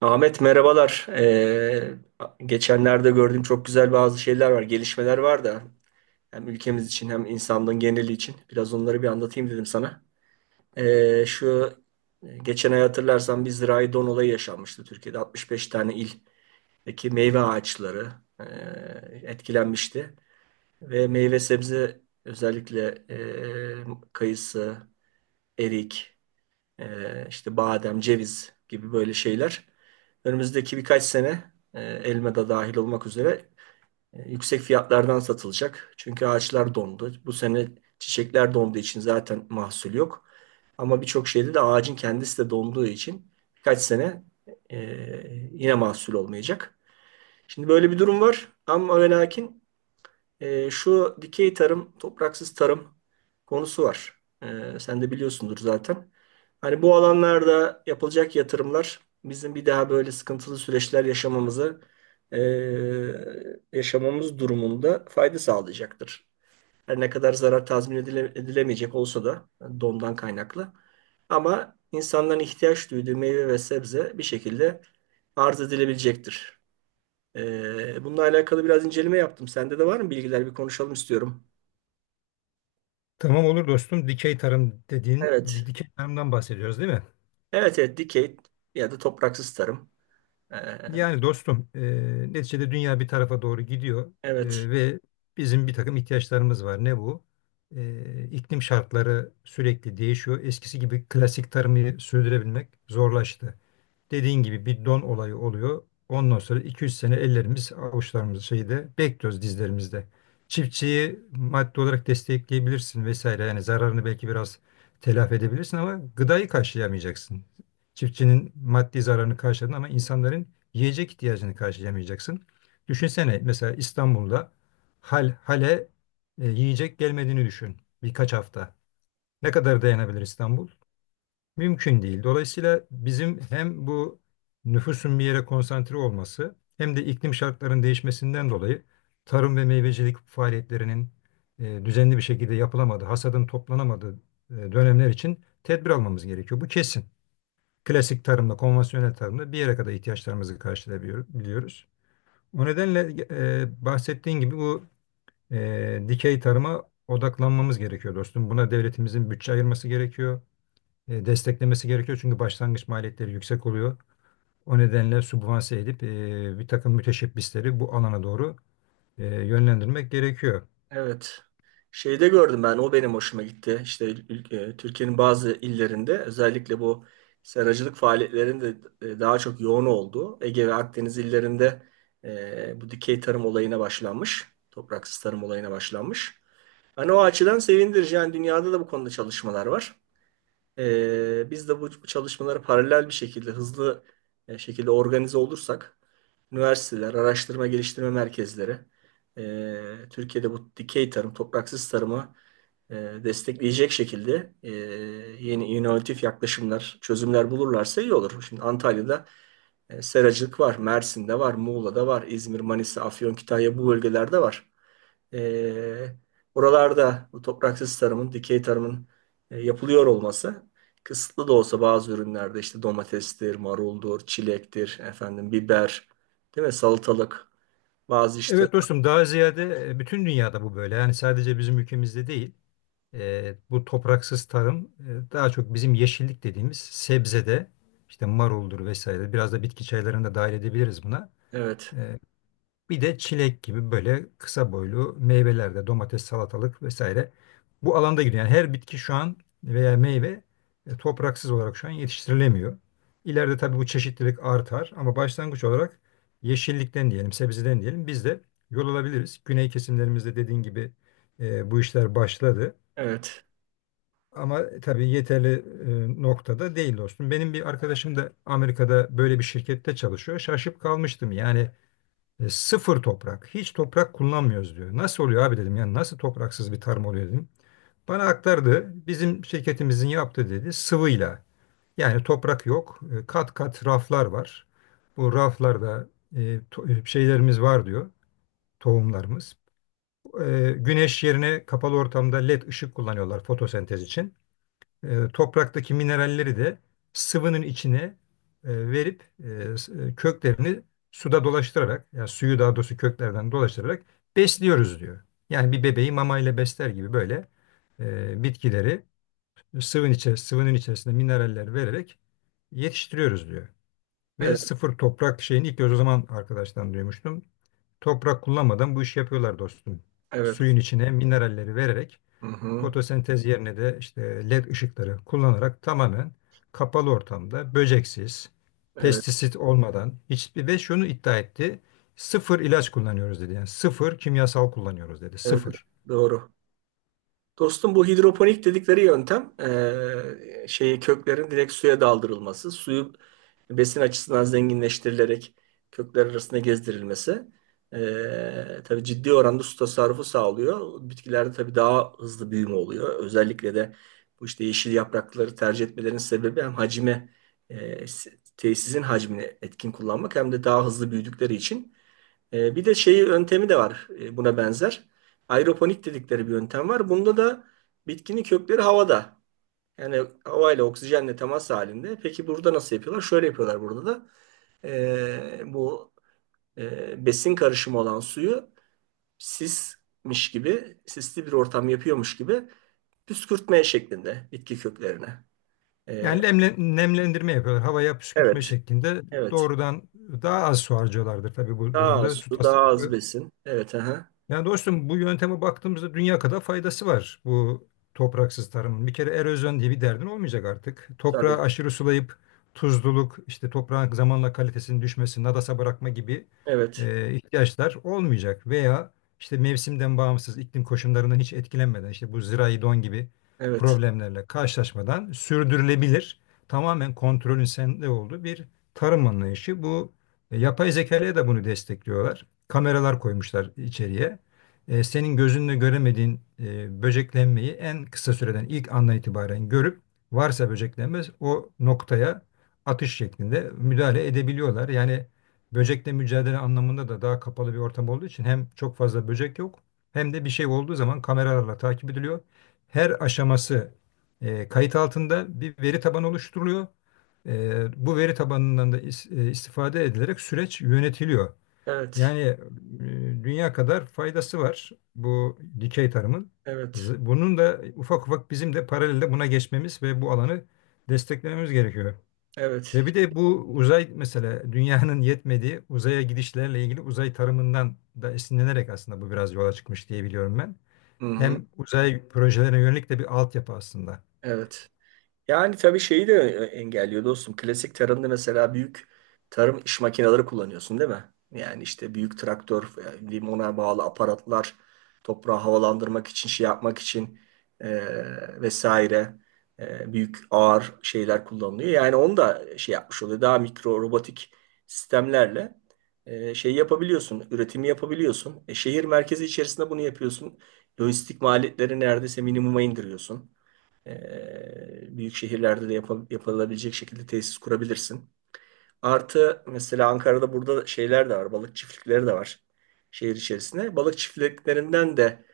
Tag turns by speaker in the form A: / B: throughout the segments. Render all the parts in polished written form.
A: Ahmet merhabalar. Geçenlerde gördüğüm çok güzel bazı şeyler var, gelişmeler var da hem ülkemiz için hem insanlığın geneli için biraz onları bir anlatayım dedim sana. Şu geçen ay hatırlarsan bir zirai don olayı yaşanmıştı Türkiye'de. 65 tane ildeki meyve ağaçları e, etkilenmişti ve meyve sebze özellikle kayısı, erik. İşte badem, ceviz gibi böyle şeyler. Önümüzdeki birkaç sene elma da dahil olmak üzere yüksek fiyatlardan satılacak. Çünkü ağaçlar dondu. Bu sene çiçekler donduğu için zaten mahsul yok. Ama birçok şeyde de ağacın kendisi de donduğu için birkaç sene e, yine mahsul olmayacak. Şimdi böyle bir durum var ama ve lakin şu dikey tarım, topraksız tarım konusu var. E, sen de biliyorsundur zaten. Hani bu alanlarda yapılacak yatırımlar bizim bir daha böyle sıkıntılı süreçler e, yaşamamız durumunda fayda sağlayacaktır. Her ne kadar zarar tazmin edilemeyecek olsa da yani dondan kaynaklı. Ama insanların ihtiyaç duyduğu meyve ve sebze bir şekilde arz edilebilecektir. Bununla alakalı biraz inceleme yaptım. Sende de var mı bilgiler? Bir konuşalım istiyorum.
B: Tamam olur dostum. Dikey tarım dediğin,
A: Evet.
B: dikey tarımdan bahsediyoruz değil mi?
A: Evet, evet. Dikey ya da topraksız tarım. Ee,
B: Yani dostum, neticede dünya bir tarafa doğru gidiyor
A: evet.
B: ve bizim bir takım ihtiyaçlarımız var. Ne bu? İklim şartları sürekli değişiyor. Eskisi gibi klasik tarımı sürdürebilmek zorlaştı. Dediğin gibi bir don olayı oluyor. Ondan sonra iki üç sene ellerimiz, avuçlarımız şeyde bekliyoruz dizlerimizde. Çiftçiyi maddi olarak destekleyebilirsin vesaire. Yani zararını belki biraz telafi edebilirsin ama gıdayı karşılayamayacaksın. Çiftçinin maddi zararını karşıladın ama insanların yiyecek ihtiyacını karşılayamayacaksın. Düşünsene mesela İstanbul'da hal hale yiyecek gelmediğini düşün birkaç hafta. Ne kadar dayanabilir İstanbul? Mümkün değil. Dolayısıyla bizim hem bu nüfusun bir yere konsantre olması hem de iklim şartlarının değişmesinden dolayı tarım ve meyvecilik faaliyetlerinin düzenli bir şekilde yapılamadığı, hasadın toplanamadığı dönemler için tedbir almamız gerekiyor. Bu kesin. Klasik tarımla, konvansiyonel tarımla bir yere kadar ihtiyaçlarımızı karşılayabiliyoruz. O nedenle bahsettiğin gibi bu dikey tarıma odaklanmamız gerekiyor dostum. Buna devletimizin bütçe ayırması gerekiyor, desteklemesi gerekiyor. Çünkü başlangıç maliyetleri yüksek oluyor. O nedenle sübvanse edip bir takım müteşebbisleri bu alana doğru yönlendirmek gerekiyor.
A: Evet. Şeyde gördüm ben. O benim hoşuma gitti. İşte Türkiye'nin bazı illerinde özellikle bu seracılık faaliyetlerinin de daha çok yoğun olduğu Ege ve Akdeniz illerinde bu dikey tarım olayına başlanmış. Topraksız tarım olayına başlanmış. Hani o açıdan sevindirici. Yani dünyada da bu konuda çalışmalar var. Biz de bu çalışmalara paralel bir şekilde, hızlı şekilde organize olursak, üniversiteler, araştırma geliştirme merkezleri, Türkiye'de bu dikey tarım, topraksız tarımı e, destekleyecek şekilde yeni inovatif yaklaşımlar, çözümler bulurlarsa iyi olur. Şimdi Antalya'da seracılık var, Mersin'de var, Muğla'da var, İzmir, Manisa, Afyon, Kütahya bu bölgelerde var. E, Buralarda bu topraksız tarımın, dikey tarımın yapılıyor olması kısıtlı da olsa bazı ürünlerde işte domatestir, maruldur, çilektir, efendim biber, değil mi? Salatalık, bazı işte
B: Evet dostum, daha ziyade bütün dünyada bu böyle. Yani sadece bizim ülkemizde değil. Bu topraksız tarım daha çok bizim yeşillik dediğimiz sebzede işte maruldur vesaire. Biraz da bitki çaylarını da dahil edebiliriz buna.
A: evet,
B: E, Bir de çilek gibi böyle kısa boylu meyveler, de domates, salatalık vesaire. Bu alanda gidiyor. Yani her bitki şu an veya meyve topraksız olarak şu an yetiştirilemiyor. İleride tabii bu çeşitlilik artar ama başlangıç olarak yeşillikten diyelim, sebzeden diyelim, biz de yol alabiliriz. Güney kesimlerimizde dediğin gibi bu işler başladı.
A: evet,
B: Ama tabii yeterli noktada değil dostum. Benim bir arkadaşım da Amerika'da böyle bir şirkette çalışıyor. Şaşıp kalmıştım. Yani sıfır toprak. Hiç toprak kullanmıyoruz diyor. Nasıl oluyor abi dedim. Yani nasıl topraksız bir tarım oluyor dedim. Bana aktardı. Bizim şirketimizin yaptığı, dedi, sıvıyla. Yani toprak yok. Kat kat raflar var. Bu raflarda e, şeylerimiz var diyor. Tohumlarımız. E, güneş yerine kapalı ortamda led ışık kullanıyorlar fotosentez için. Topraktaki mineralleri de sıvının içine verip köklerini suda dolaştırarak, yani suyu daha doğrusu köklerden dolaştırarak besliyoruz diyor. Yani bir bebeği mamayla besler gibi böyle bitkileri sıvının içerisinde mineraller vererek yetiştiriyoruz diyor. Ve
A: evet,
B: sıfır toprak şeyini ilk göz o zaman arkadaştan duymuştum. Toprak kullanmadan bu işi yapıyorlar dostum.
A: evet,
B: Suyun içine mineralleri vererek,
A: hı hı,
B: fotosentez yerine de işte led ışıkları kullanarak, tamamen kapalı ortamda, böceksiz,
A: evet,
B: pestisit olmadan, hiçbir ve şunu iddia etti. Sıfır ilaç kullanıyoruz dedi. Yani sıfır kimyasal kullanıyoruz dedi.
A: evet,
B: Sıfır.
A: doğru. Dostum bu hidroponik dedikleri yöntem şeyi köklerin direkt suya daldırılması, suyu besin açısından zenginleştirilerek kökler arasında gezdirilmesi tabii ciddi oranda su tasarrufu sağlıyor. Bitkilerde tabii daha hızlı büyüme oluyor. Özellikle de bu işte yeşil yaprakları tercih etmelerinin sebebi hem hacime eee, tesisin hacmini etkin kullanmak hem de daha hızlı büyüdükleri için. Bir de şeyi yöntemi de var, buna benzer. Aeroponik dedikleri bir yöntem var. Bunda da bitkinin kökleri havada. Yani havayla oksijenle temas halinde. Peki burada nasıl yapıyorlar? Şöyle yapıyorlar burada da. Bu besin karışımı olan suyu sismiş gibi, sisli bir ortam yapıyormuş gibi püskürtmeye şeklinde bitki köklerine. E,
B: Yani nemlendirme yapıyorlar. Havaya püskürtme
A: evet,
B: şeklinde
A: evet.
B: doğrudan. Daha az su harcıyorlardır tabii bu
A: Daha az
B: durumda. Su
A: su, daha az
B: tasarrufu.
A: besin. Evet, aha.
B: Yani dostum bu yönteme baktığımızda dünya kadar faydası var bu topraksız tarımın. Bir kere erozyon diye bir derdin olmayacak artık. Toprağı
A: Tabii.
B: aşırı sulayıp tuzluluk, işte toprağın zamanla kalitesinin düşmesi, nadasa bırakma gibi
A: Evet,
B: ihtiyaçlar olmayacak. Veya işte mevsimden bağımsız, iklim koşullarından hiç etkilenmeden, işte bu zirai don gibi
A: evet,
B: problemlerle karşılaşmadan sürdürülebilir, tamamen kontrolün sende olduğu bir tarım anlayışı. Bu yapay zekaya da bunu destekliyorlar. Kameralar koymuşlar içeriye. Senin gözünle göremediğin böceklenmeyi en kısa süreden ilk andan itibaren görüp varsa böceklenme o noktaya atış şeklinde müdahale edebiliyorlar. Yani böcekle mücadele anlamında da daha kapalı bir ortam olduğu için hem çok fazla böcek yok, hem de bir şey olduğu zaman kameralarla takip ediliyor. Her aşaması kayıt altında bir veri tabanı oluşturuluyor. Bu veri tabanından da istifade edilerek süreç yönetiliyor.
A: evet,
B: Yani dünya kadar faydası var bu dikey tarımın.
A: evet.
B: Bunun da ufak ufak bizim de paralelde buna geçmemiz ve bu alanı desteklememiz gerekiyor.
A: Evet.
B: Ve bir de bu uzay, mesela dünyanın yetmediği uzaya gidişlerle ilgili uzay tarımından da esinlenerek aslında bu biraz yola çıkmış diye biliyorum ben.
A: Hı hı.
B: Hem uzay projelerine yönelik de bir altyapı aslında.
A: Evet. Yani tabii şeyi de engelliyor dostum. Klasik tarımda mesela büyük tarım iş makineleri kullanıyorsun değil mi? Yani işte büyük traktör, yani ona bağlı aparatlar, toprağı havalandırmak için, şey yapmak için e, vesaire büyük ağır şeyler kullanılıyor. Yani onu da şey yapmış oluyor. Daha mikro robotik sistemlerle şey yapabiliyorsun, üretimi yapabiliyorsun. Şehir merkezi içerisinde bunu yapıyorsun. Lojistik maliyetleri neredeyse minimuma indiriyorsun. Büyük şehirlerde de yapılabilecek şekilde tesis kurabilirsin. Artı mesela Ankara'da burada şeyler de var. Balık çiftlikleri de var şehir içerisinde. Balık çiftliklerinden de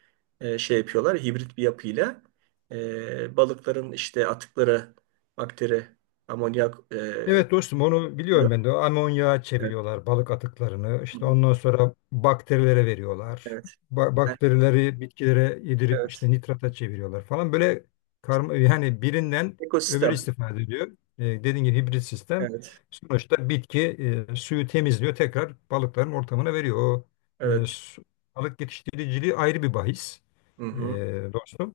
A: şey yapıyorlar. Hibrit bir yapıyla balıkların işte atıkları, bakteri, amonyak,
B: Evet dostum, onu biliyorum ben de. Amonyağa
A: evet.
B: çeviriyorlar balık atıklarını.
A: Hı
B: İşte
A: hı.
B: ondan sonra bakterilere veriyorlar.
A: Evet.
B: Bakterileri bitkilere yedirip
A: Evet.
B: işte nitrata çeviriyorlar falan. Böyle karma, yani birinden öbürü
A: Ekosistem.
B: istifade ediyor. E, dediğin gibi hibrit sistem.
A: Evet.
B: Sonuçta bitki suyu temizliyor. Tekrar balıkların ortamına veriyor. E,
A: Evet.
B: su- Balık yetiştiriciliği ayrı bir bahis
A: Hı hı.
B: e, dostum.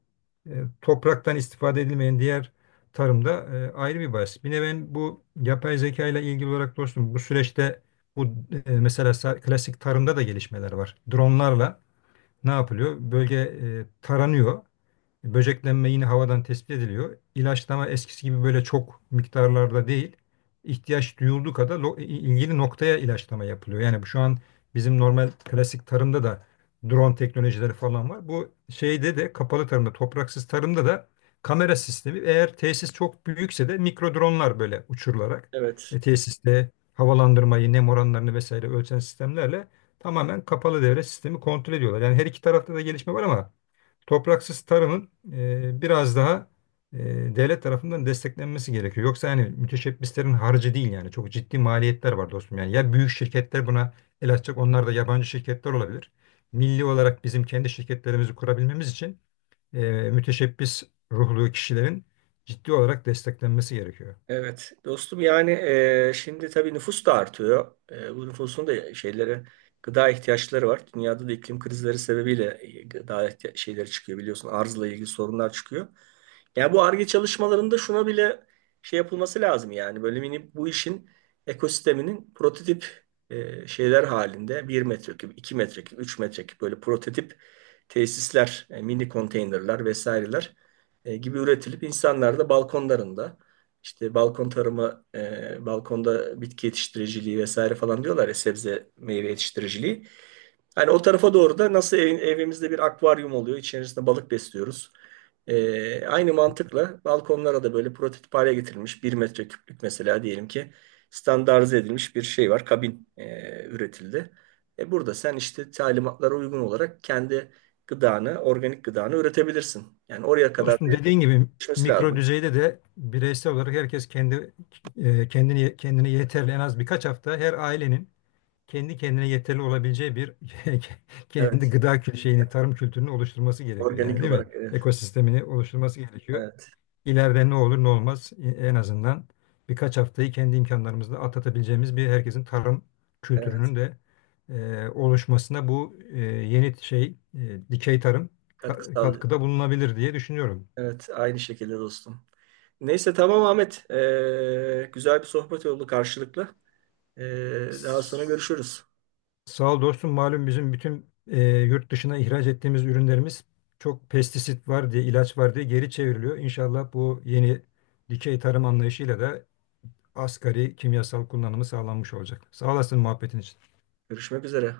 B: E, Topraktan istifade edilmeyen diğer tarımda ayrı bir bahis. Bir de ben bu yapay zeka ile ilgili olarak dostum bu süreçte bu klasik tarımda da gelişmeler var. Dronlarla ne yapılıyor? Bölge taranıyor. Böceklenme yine havadan tespit ediliyor. İlaçlama eskisi gibi böyle çok miktarlarda değil. İhtiyaç duyulduğu kadar ilgili noktaya ilaçlama yapılıyor. Yani bu şu an bizim normal klasik tarımda da drone teknolojileri falan var. Bu şeyde de, kapalı tarımda, topraksız tarımda da kamera sistemi, eğer tesis çok büyükse de mikro dronlar böyle uçurularak
A: Evet.
B: tesiste havalandırmayı, nem oranlarını vesaire ölçen sistemlerle tamamen kapalı devre sistemi kontrol ediyorlar. Yani her iki tarafta da gelişme var ama topraksız tarımın biraz daha e, devlet tarafından desteklenmesi gerekiyor. Yoksa yani müteşebbislerin harcı değil, yani çok ciddi maliyetler var dostum. Yani ya büyük şirketler buna el açacak, onlar da yabancı şirketler olabilir. Milli olarak bizim kendi şirketlerimizi kurabilmemiz için e, müteşebbis ruhlu kişilerin ciddi olarak desteklenmesi gerekiyor.
A: Evet dostum yani şimdi tabii nüfus da artıyor. Bu nüfusun da şeylere gıda ihtiyaçları var. Dünyada da iklim krizleri sebebiyle gıda şeyleri çıkıyor biliyorsun. Arzla ilgili sorunlar çıkıyor. Yani bu Ar-Ge çalışmalarında şuna bile şey yapılması lazım yani böyle mini bu işin ekosisteminin prototip şeyler halinde 1 metreküp, 2 metreküp, 3 metreküp böyle prototip tesisler, mini konteynerler vesaireler gibi üretilip insanlar da balkonlarında işte balkon tarımı, balkonda bitki yetiştiriciliği vesaire falan diyorlar ya sebze meyve yetiştiriciliği. Hani o tarafa doğru da nasıl evimizde bir akvaryum oluyor, içerisinde balık besliyoruz. Aynı mantıkla balkonlara da böyle prototip hale getirilmiş bir metre küplük mesela diyelim ki standartize edilmiş bir şey var, kabin üretildi. Burada sen işte talimatlara uygun olarak kendi gıdanı, organik gıdanı üretebilirsin. Yani oraya kadar
B: Dostum
A: bir
B: dediğin gibi
A: geçmesi
B: mikro
A: lazım.
B: düzeyde de bireysel olarak herkes kendi kendini kendine yeterli, en az birkaç hafta her ailenin kendi kendine yeterli olabileceği bir kendi
A: Evet,
B: şeyini, tarım kültürünü oluşturması gerekiyor yani
A: organik
B: değil mi?
A: olarak.
B: Ekosistemini oluşturması gerekiyor.
A: Evet,
B: İleride ne olur ne olmaz, en azından birkaç haftayı kendi imkanlarımızla atlatabileceğimiz bir, herkesin tarım
A: evet.
B: kültürünün de oluşmasına bu yeni şey, dikey tarım
A: Katkı sağlıyor.
B: katkıda bulunabilir diye düşünüyorum.
A: Evet, aynı şekilde dostum. Neyse tamam Ahmet. Güzel bir sohbet oldu karşılıklı. Daha sonra görüşürüz.
B: Sağ ol dostum. Malum bizim bütün yurt dışına ihraç ettiğimiz ürünlerimiz çok pestisit var diye, ilaç var diye geri çevriliyor. İnşallah bu yeni dikey tarım anlayışıyla da asgari kimyasal kullanımı sağlanmış olacak. Sağ olasın muhabbetin için.
A: Görüşmek üzere.